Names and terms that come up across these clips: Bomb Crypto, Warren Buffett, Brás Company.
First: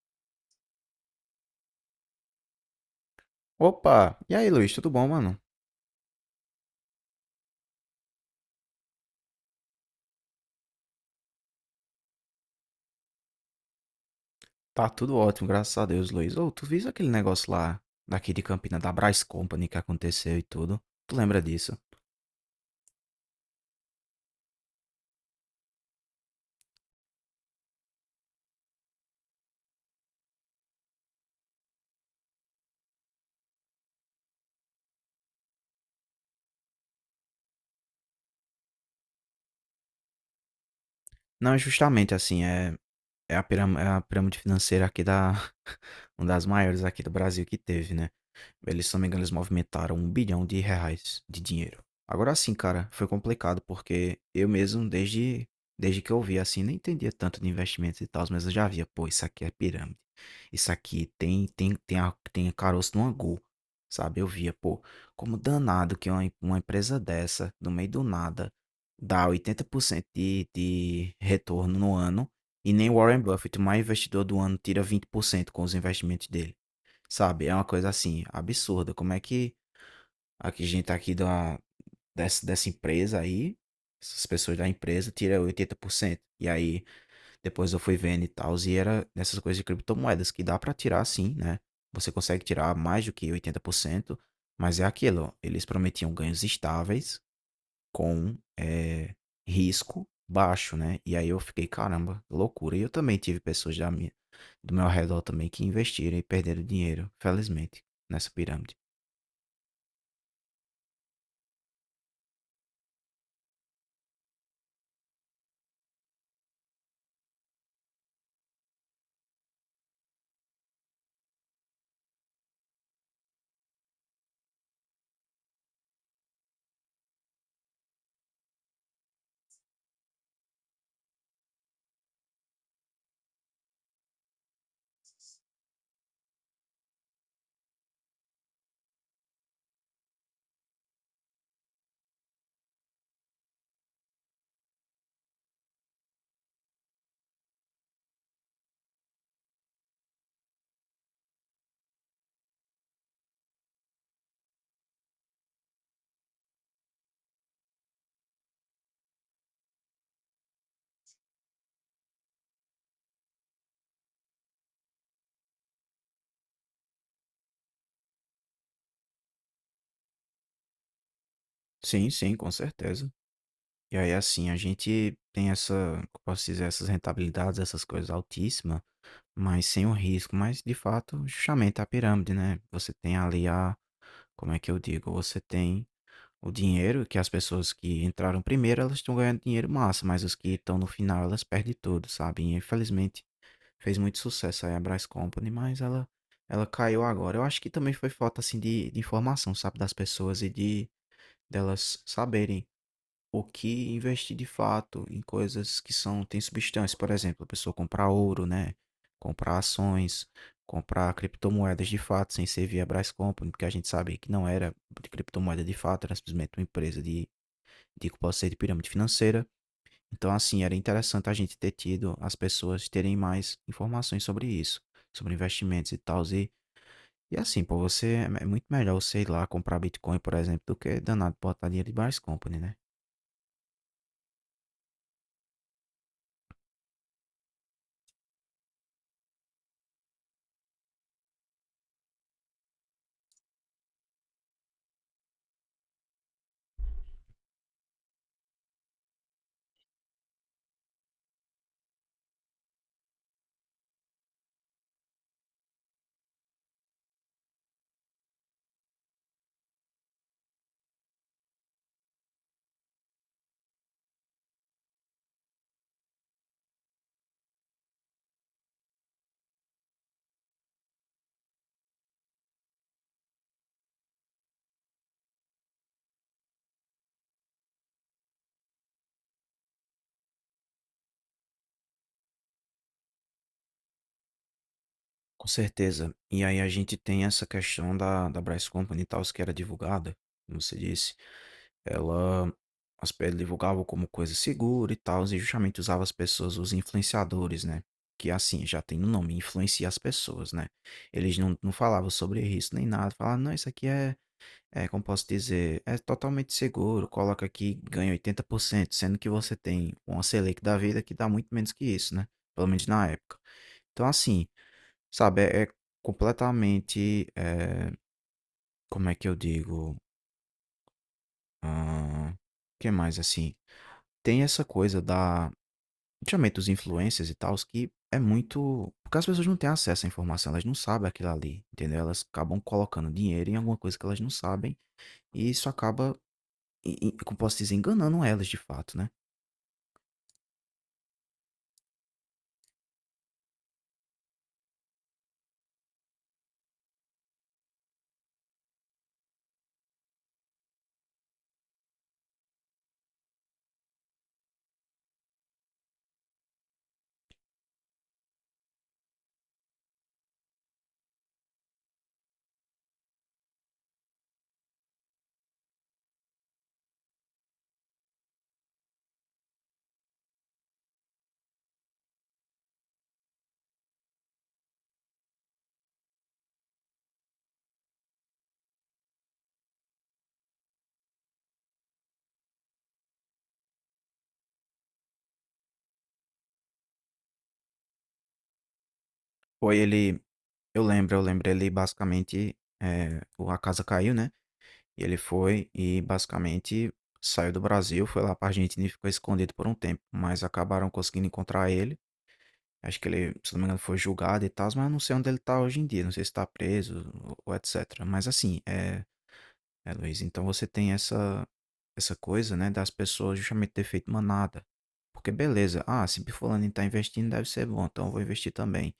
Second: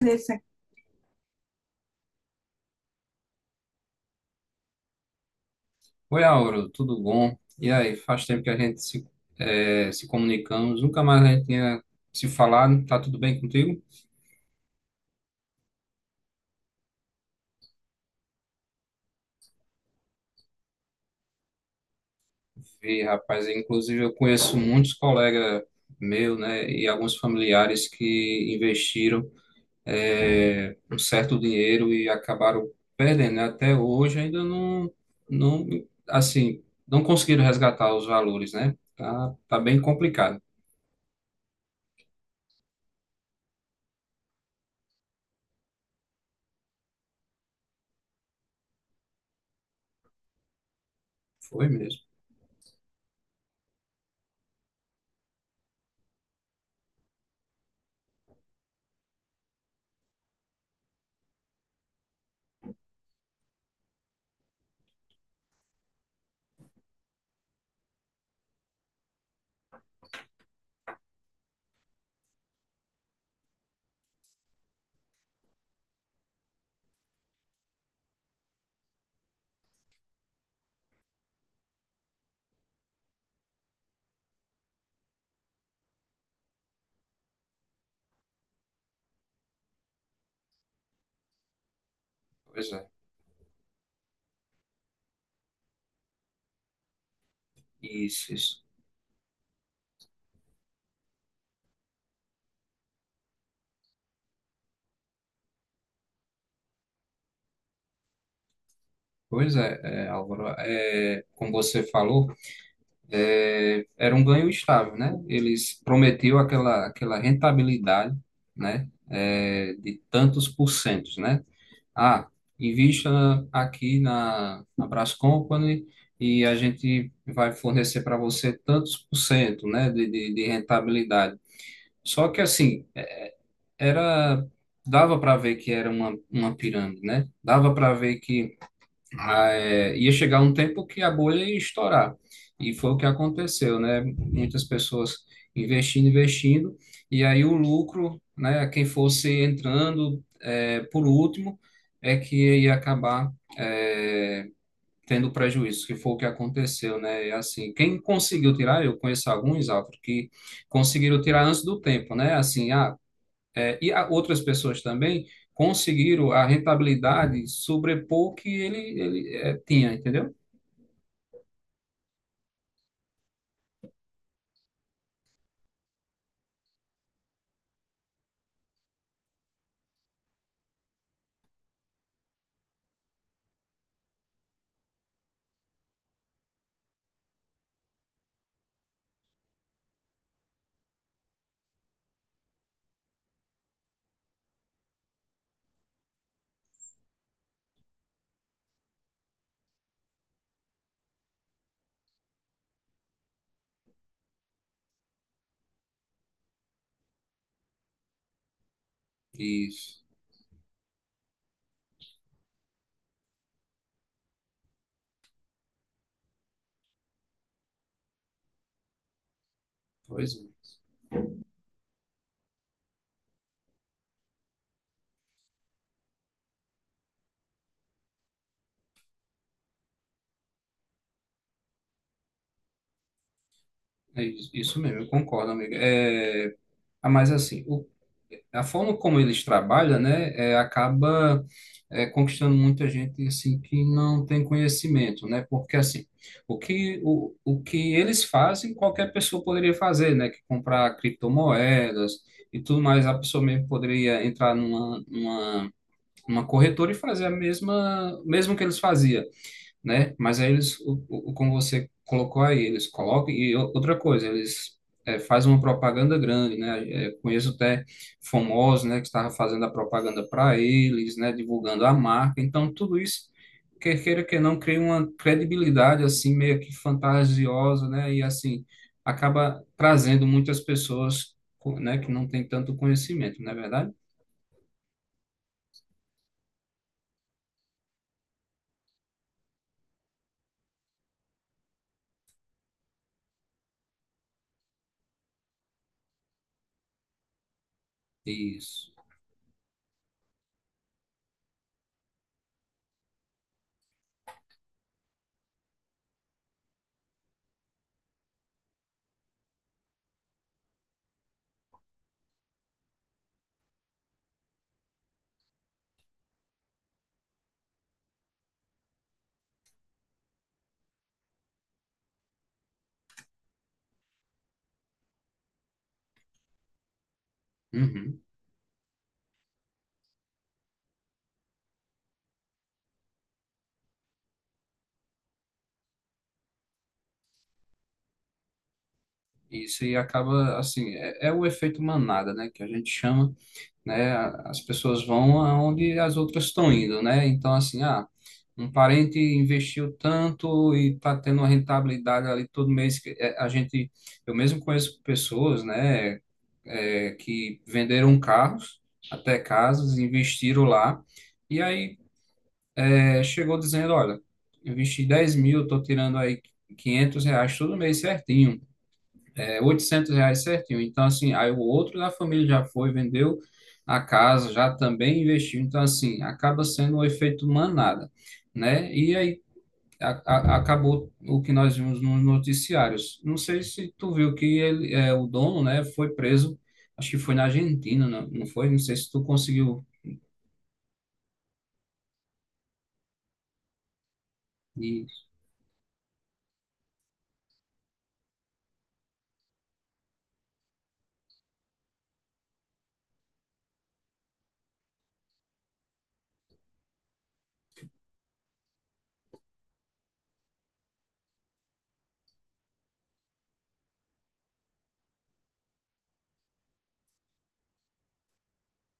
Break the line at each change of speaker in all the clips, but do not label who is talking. Andressa.
Opa! E aí, Luiz, tudo bom, mano?
Oi, Auro, tudo bom? E aí, faz tempo que a gente se comunicamos, nunca mais a gente tinha se falado, tá tudo bem contigo?
Tá tudo ótimo, graças a Deus, Luiz. Ô, tu viu aquele negócio lá, daqui de Campina, da Brás Company que aconteceu e tudo? Tu lembra disso?
E, rapaz, inclusive eu conheço muitos colegas meus, né, e alguns familiares que investiram um certo dinheiro e acabaram perdendo, né? Até hoje ainda não, assim, não conseguiram resgatar os valores, né? Tá bem complicado.
Não, é justamente assim, a é a pirâmide financeira aqui da. Uma das maiores aqui do Brasil que teve, né? Eles, se não me engano, eles movimentaram 1 bilhão de reais de
Foi
dinheiro.
mesmo,
Agora sim, cara, foi complicado porque eu mesmo, desde que eu vi assim, nem entendia tanto de investimentos e tal, mas eu já via, pô, isso aqui é pirâmide. Isso aqui tem caroço no angu, sabe? Eu via, pô, como danado que uma empresa dessa, no meio do nada, dá 80% de retorno no ano e nem Warren Buffett, o maior investidor do ano, tira 20% com os investimentos dele. Sabe, é uma coisa assim, absurda. Como é que a que gente tá aqui dessa empresa aí, essas pessoas da empresa, tira 80%. E aí, depois eu fui vendo e tal, e era nessas coisas de criptomoedas, que dá pra tirar sim, né? Você consegue
pois
tirar
é,
mais do que 80%, mas é aquilo, ó, eles prometiam ganhos estáveis,
isso,
com,
isso.
risco baixo, né. E aí eu fiquei: "Caramba, loucura". E eu também tive pessoas da minha do meu redor também que investiram e perderam dinheiro, felizmente, nessa pirâmide.
Pois é, Álvaro, como você falou, era um ganho estável, né? Eles prometiam aquela rentabilidade, né? De tantos porcentos, né? Ah, invista aqui na Brás Company e a gente vai fornecer para você tantos por cento, né? De rentabilidade. Só que assim, era, dava para ver que era uma pirâmide, né? Dava para ver que ia chegar um tempo que a bolha ia estourar. E foi o que aconteceu, né? Muitas pessoas investindo, investindo, e aí o lucro, né? Quem fosse entrando por último é que ia acabar é, tendo prejuízo, que foi o que aconteceu, né? E assim, quem conseguiu tirar, eu conheço alguns, Álvaro, que conseguiram tirar antes do tempo, né? Assim, outras pessoas também conseguiram a rentabilidade sobrepor que ele tinha, entendeu?
Sim, sim, com certeza. E aí, assim, a gente tem essa, como posso dizer? Essas rentabilidades, essas coisas altíssimas, mas sem o risco. Mas, de fato, justamente a pirâmide, né, você tem ali a, como é que eu digo? Você tem o dinheiro que as pessoas que entraram primeiro, elas estão ganhando dinheiro massa, mas os que estão no final, elas perdem tudo, sabe? E, infelizmente, fez muito sucesso aí a Brás Company, mas ela caiu agora. Eu acho que também foi falta, assim, de informação, sabe? Das pessoas e de delas saberem o que investir de fato em coisas que são, tem substância. Por exemplo, a pessoa comprar ouro, né? Comprar
Isso,
ações, comprar criptomoedas de fato, sem ser via Brás Company, porque a gente sabe que não era de criptomoeda de fato, era simplesmente uma empresa de que pode ser de pirâmide financeira. Então,
pois é.
assim, era interessante a gente ter tido as pessoas terem mais informações sobre isso, sobre investimentos e tal. E assim, pô, você é muito melhor você ir lá comprar Bitcoin, por exemplo, do que danado botar dinheiro de Brás Company, né?
É isso mesmo, eu concordo, amiga. Mas assim, a forma como eles trabalham, né, acaba conquistando muita gente assim que não tem conhecimento, né? Porque assim, o que eles fazem, qualquer pessoa poderia fazer, né? Que comprar criptomoedas e tudo mais, a pessoa mesmo poderia entrar numa, numa uma corretora e fazer o mesmo que eles faziam, né? Mas aí eles, como você colocou aí, eles colocam, e outra coisa, eles fazem uma propaganda grande, né? Conheço até famosos, né, que estava fazendo a propaganda para eles, né, divulgando a marca, então tudo isso, quer queira que não, cria uma credibilidade, assim, meio que fantasiosa, né? E assim, acaba trazendo muitas pessoas, né, que não tem tanto conhecimento, não é verdade?
Com certeza. E aí a gente tem essa questão da Brás Company e tal, que era divulgada, como você disse. Ela as pe divulgava como coisa segura e tal e justamente usava as pessoas, os influenciadores, né, que assim, já
Isso.
tem no nome, influencia as pessoas, né. Eles não falavam sobre risco nem nada, falavam: "Não, isso aqui é, como posso dizer, é totalmente seguro, coloca aqui, ganha 80%, sendo que você tem uma Selic da vida que dá muito menos que isso, né, pelo menos na época." Então assim, sabe, é completamente, como é que eu digo? hã, que mais assim? Tem essa coisa da, principalmente dos influencers e tals, que é
Uhum.
muito porque as pessoas não têm acesso à informação, elas não sabem aquilo ali, entendeu? Elas acabam colocando dinheiro em alguma coisa que elas não sabem, e isso acaba, e como posso dizer, enganando elas de fato, né.
Isso, e acaba assim, é o efeito manada, né, que a gente chama, né, as pessoas vão aonde as outras estão indo, né, então assim, um parente investiu tanto e tá tendo uma rentabilidade ali todo mês, que é, a gente, eu mesmo conheço pessoas, né, que venderam carros, até casas, investiram lá, e aí chegou dizendo, olha, investi 10.000, tô tirando aí 500 reais todo mês certinho, é 800 reais certinho. Então, assim, aí o outro da família já foi, vendeu a casa, já também investiu. Então, assim, acaba sendo um efeito manada, né? E aí acabou o que nós vimos nos noticiários. Não sei se tu viu que ele, o dono, né, foi preso, acho que foi na Argentina, não, não foi? Não sei se tu
Foi
conseguiu.
ele, eu lembro ele basicamente, eh, o a casa caiu, né, e
E,
ele foi e basicamente saiu do Brasil, foi lá pra Argentina e ficou escondido por um tempo, mas acabaram conseguindo encontrar ele. Acho que ele, se não me engano, foi julgado e tal, mas eu não sei onde ele tá hoje em dia, não sei se tá preso ou etc. Mas assim, Luiz, então você tem essa coisa, né, das pessoas justamente ter feito manada. Porque beleza, ah, se fulano tá investindo, deve ser bom, então eu vou investir também.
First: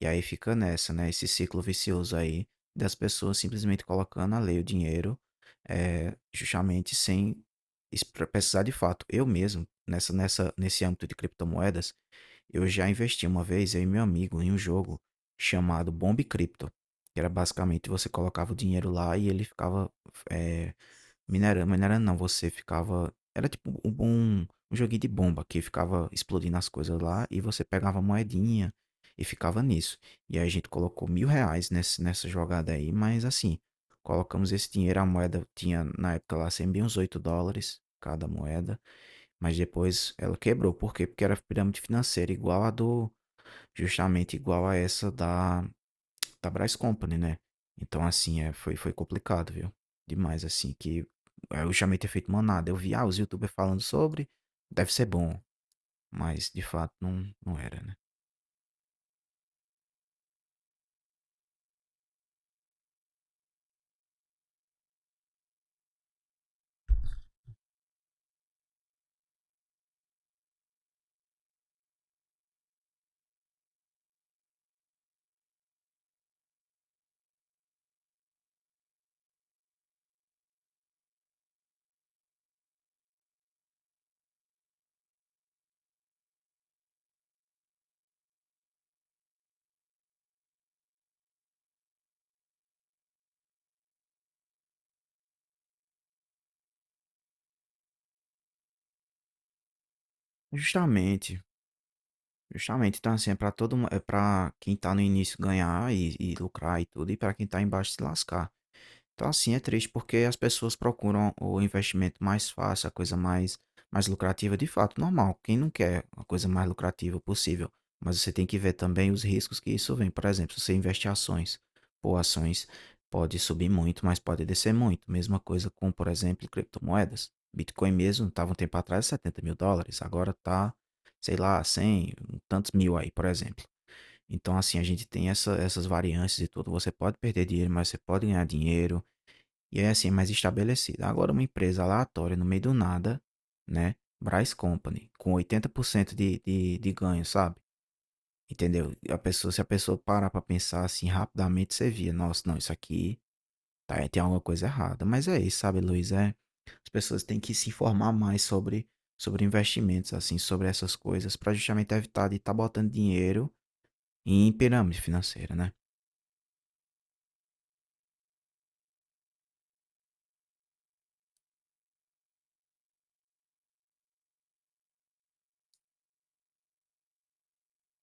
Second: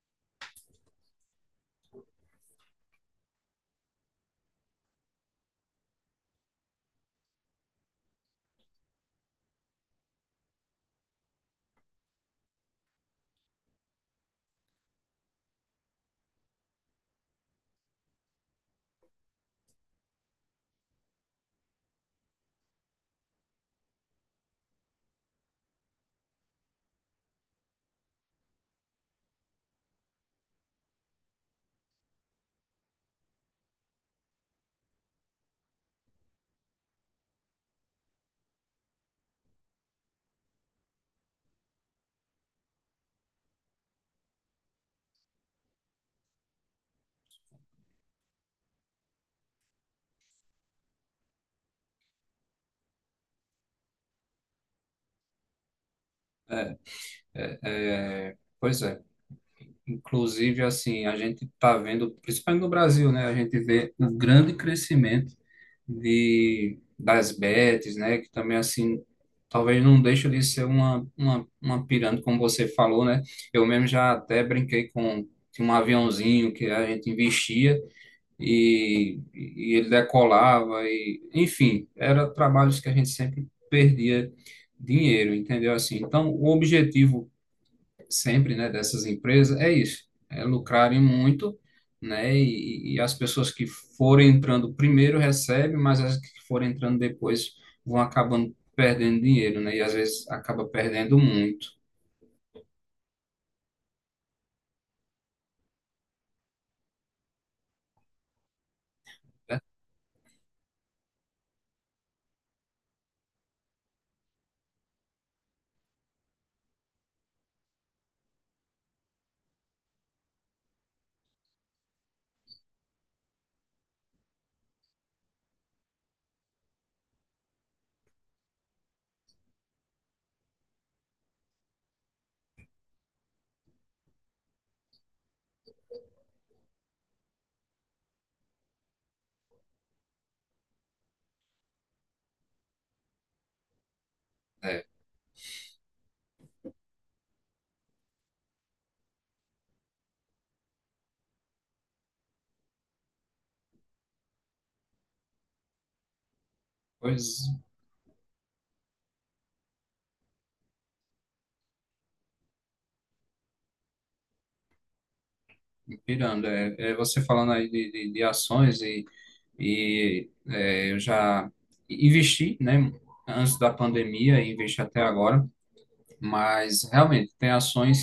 E aí fica nessa, né, esse ciclo vicioso aí das pessoas simplesmente colocando a lei o dinheiro, é, justamente sem precisar de fato. Eu mesmo, nesse âmbito de criptomoedas, eu já investi uma vez, eu e meu amigo, em um jogo chamado Bomb Crypto, que era basicamente você colocava o dinheiro lá e ele ficava eh, minerando, minerando não, você ficava, era tipo um joguinho de bomba que ficava explodindo as coisas lá e você pegava moedinha e ficava nisso. E aí a gente colocou 1.000 reais nesse, nessa jogada aí, mas assim, colocamos esse dinheiro, a moeda tinha na época lá sempre uns 8 dólares cada moeda. Mas depois ela quebrou. Por quê? Porque era pirâmide financeira igual a do, justamente igual a essa da Brás Company, né? Então, assim, é, foi complicado, viu? Demais, assim, que é, eu chamei ter feito manada. Eu vi, ah, os YouTubers falando sobre, deve ser bom, mas de fato não,
é,
não era, né?
é, pois é. Inclusive, assim, a gente está vendo, principalmente no Brasil, né? A gente vê um grande crescimento das bets, né? Que também, assim, talvez não deixe de ser uma pirâmide, como você falou, né? Eu mesmo já até brinquei com tinha um aviãozinho que a gente investia e ele decolava e, enfim, era trabalhos que a gente sempre perdia dinheiro, entendeu? Assim, então, o objetivo sempre, né, dessas empresas é isso, é lucrarem muito, né, e as pessoas que forem entrando primeiro recebem, mas as que forem entrando depois vão acabando perdendo dinheiro, né, e às vezes acaba perdendo
Justamente,
muito,
justamente. Então, assim, é pra quem tá no início ganhar e lucrar e tudo, e pra quem tá embaixo se lascar. Então, assim,
né?
é triste porque as pessoas procuram o investimento mais fácil, a coisa mais lucrativa, de fato, normal. Quem não quer a coisa mais lucrativa possível? Mas você tem que ver também os riscos que isso vem. Por exemplo, se você investe em ações, pô, ações pode subir muito, mas pode descer muito. Mesma coisa com, por exemplo, criptomoedas. Bitcoin mesmo estava um tempo atrás 70.000 dólares, agora tá, sei lá, 100 um tantos mil aí, por exemplo. Então, assim, a gente tem essas variâncias e tudo. Você pode perder dinheiro, mas você pode ganhar dinheiro. E é assim, mais estabelecida. Agora, uma empresa aleatória, no meio do nada, né? Brás
É,
Company, com 80% de ganho, sabe? Entendeu? E se a pessoa parar pra pensar assim rapidamente, você via, nossa, não, isso aqui tá, tem alguma coisa errada. Mas é isso, sabe, Luiz? É, as pessoas têm
pois,
que se informar mais sobre, sobre investimentos, assim, sobre essas coisas, pra justamente evitar de estar botando dinheiro em pirâmide financeira, né?
pirando, é você falando aí de ações e eu já investi, né, antes da pandemia, e investi até agora, mas realmente tem ações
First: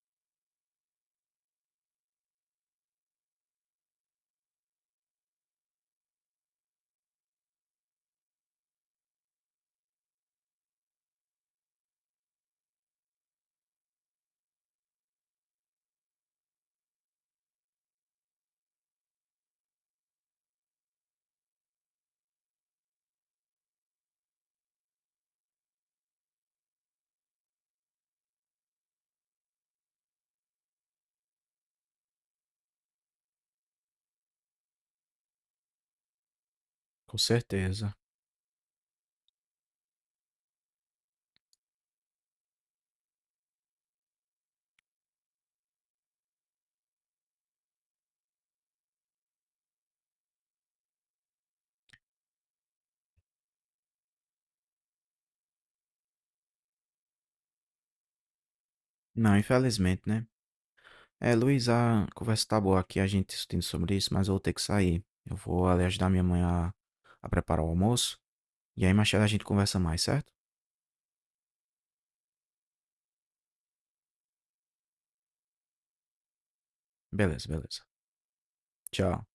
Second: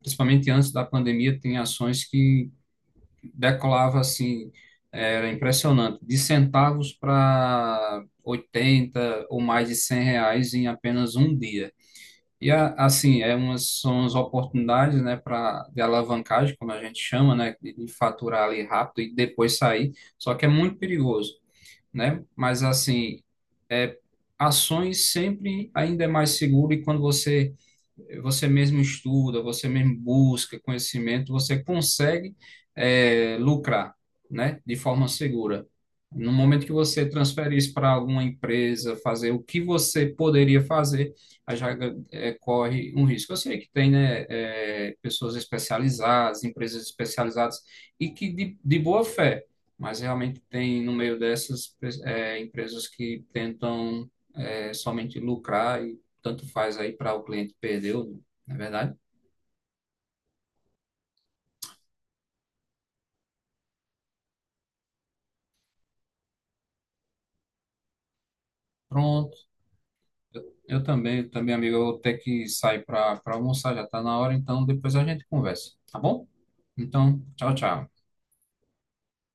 principalmente antes da pandemia, tem ações que decolava assim, era impressionante, de centavos para 80 ou mais de 100 reais em apenas um dia. E assim, são as oportunidades, né, para de alavancagem, como a gente chama, né, de faturar ali rápido e depois sair, só que é muito perigoso né? Mas assim, é, ações sempre ainda é mais seguro e quando você mesmo estuda, você mesmo busca conhecimento, você consegue lucrar, né? De forma segura. No momento que você
Com
transfere isso para
certeza.
alguma empresa, fazer o que você poderia fazer, aí já corre um risco. Eu sei que tem, né, pessoas especializadas, empresas especializadas, e que de boa fé, mas realmente tem no meio dessas empresas que tentam somente lucrar e tanto faz aí para o cliente perder, ou não, não é verdade?
Não, infelizmente, né? É, Luiz, a conversa tá boa aqui, a gente discutindo sobre isso, mas eu vou ter que sair. Eu vou ali ajudar minha mãe a preparar o almoço. E aí, mais tarde a
Pronto.
gente conversa mais, certo?
Eu, eu também, também, amigo, eu vou ter que sair para almoçar, já está na hora, então depois a gente conversa, tá bom? Então,
Beleza,
tchau,
beleza.
tchau.
Tchau.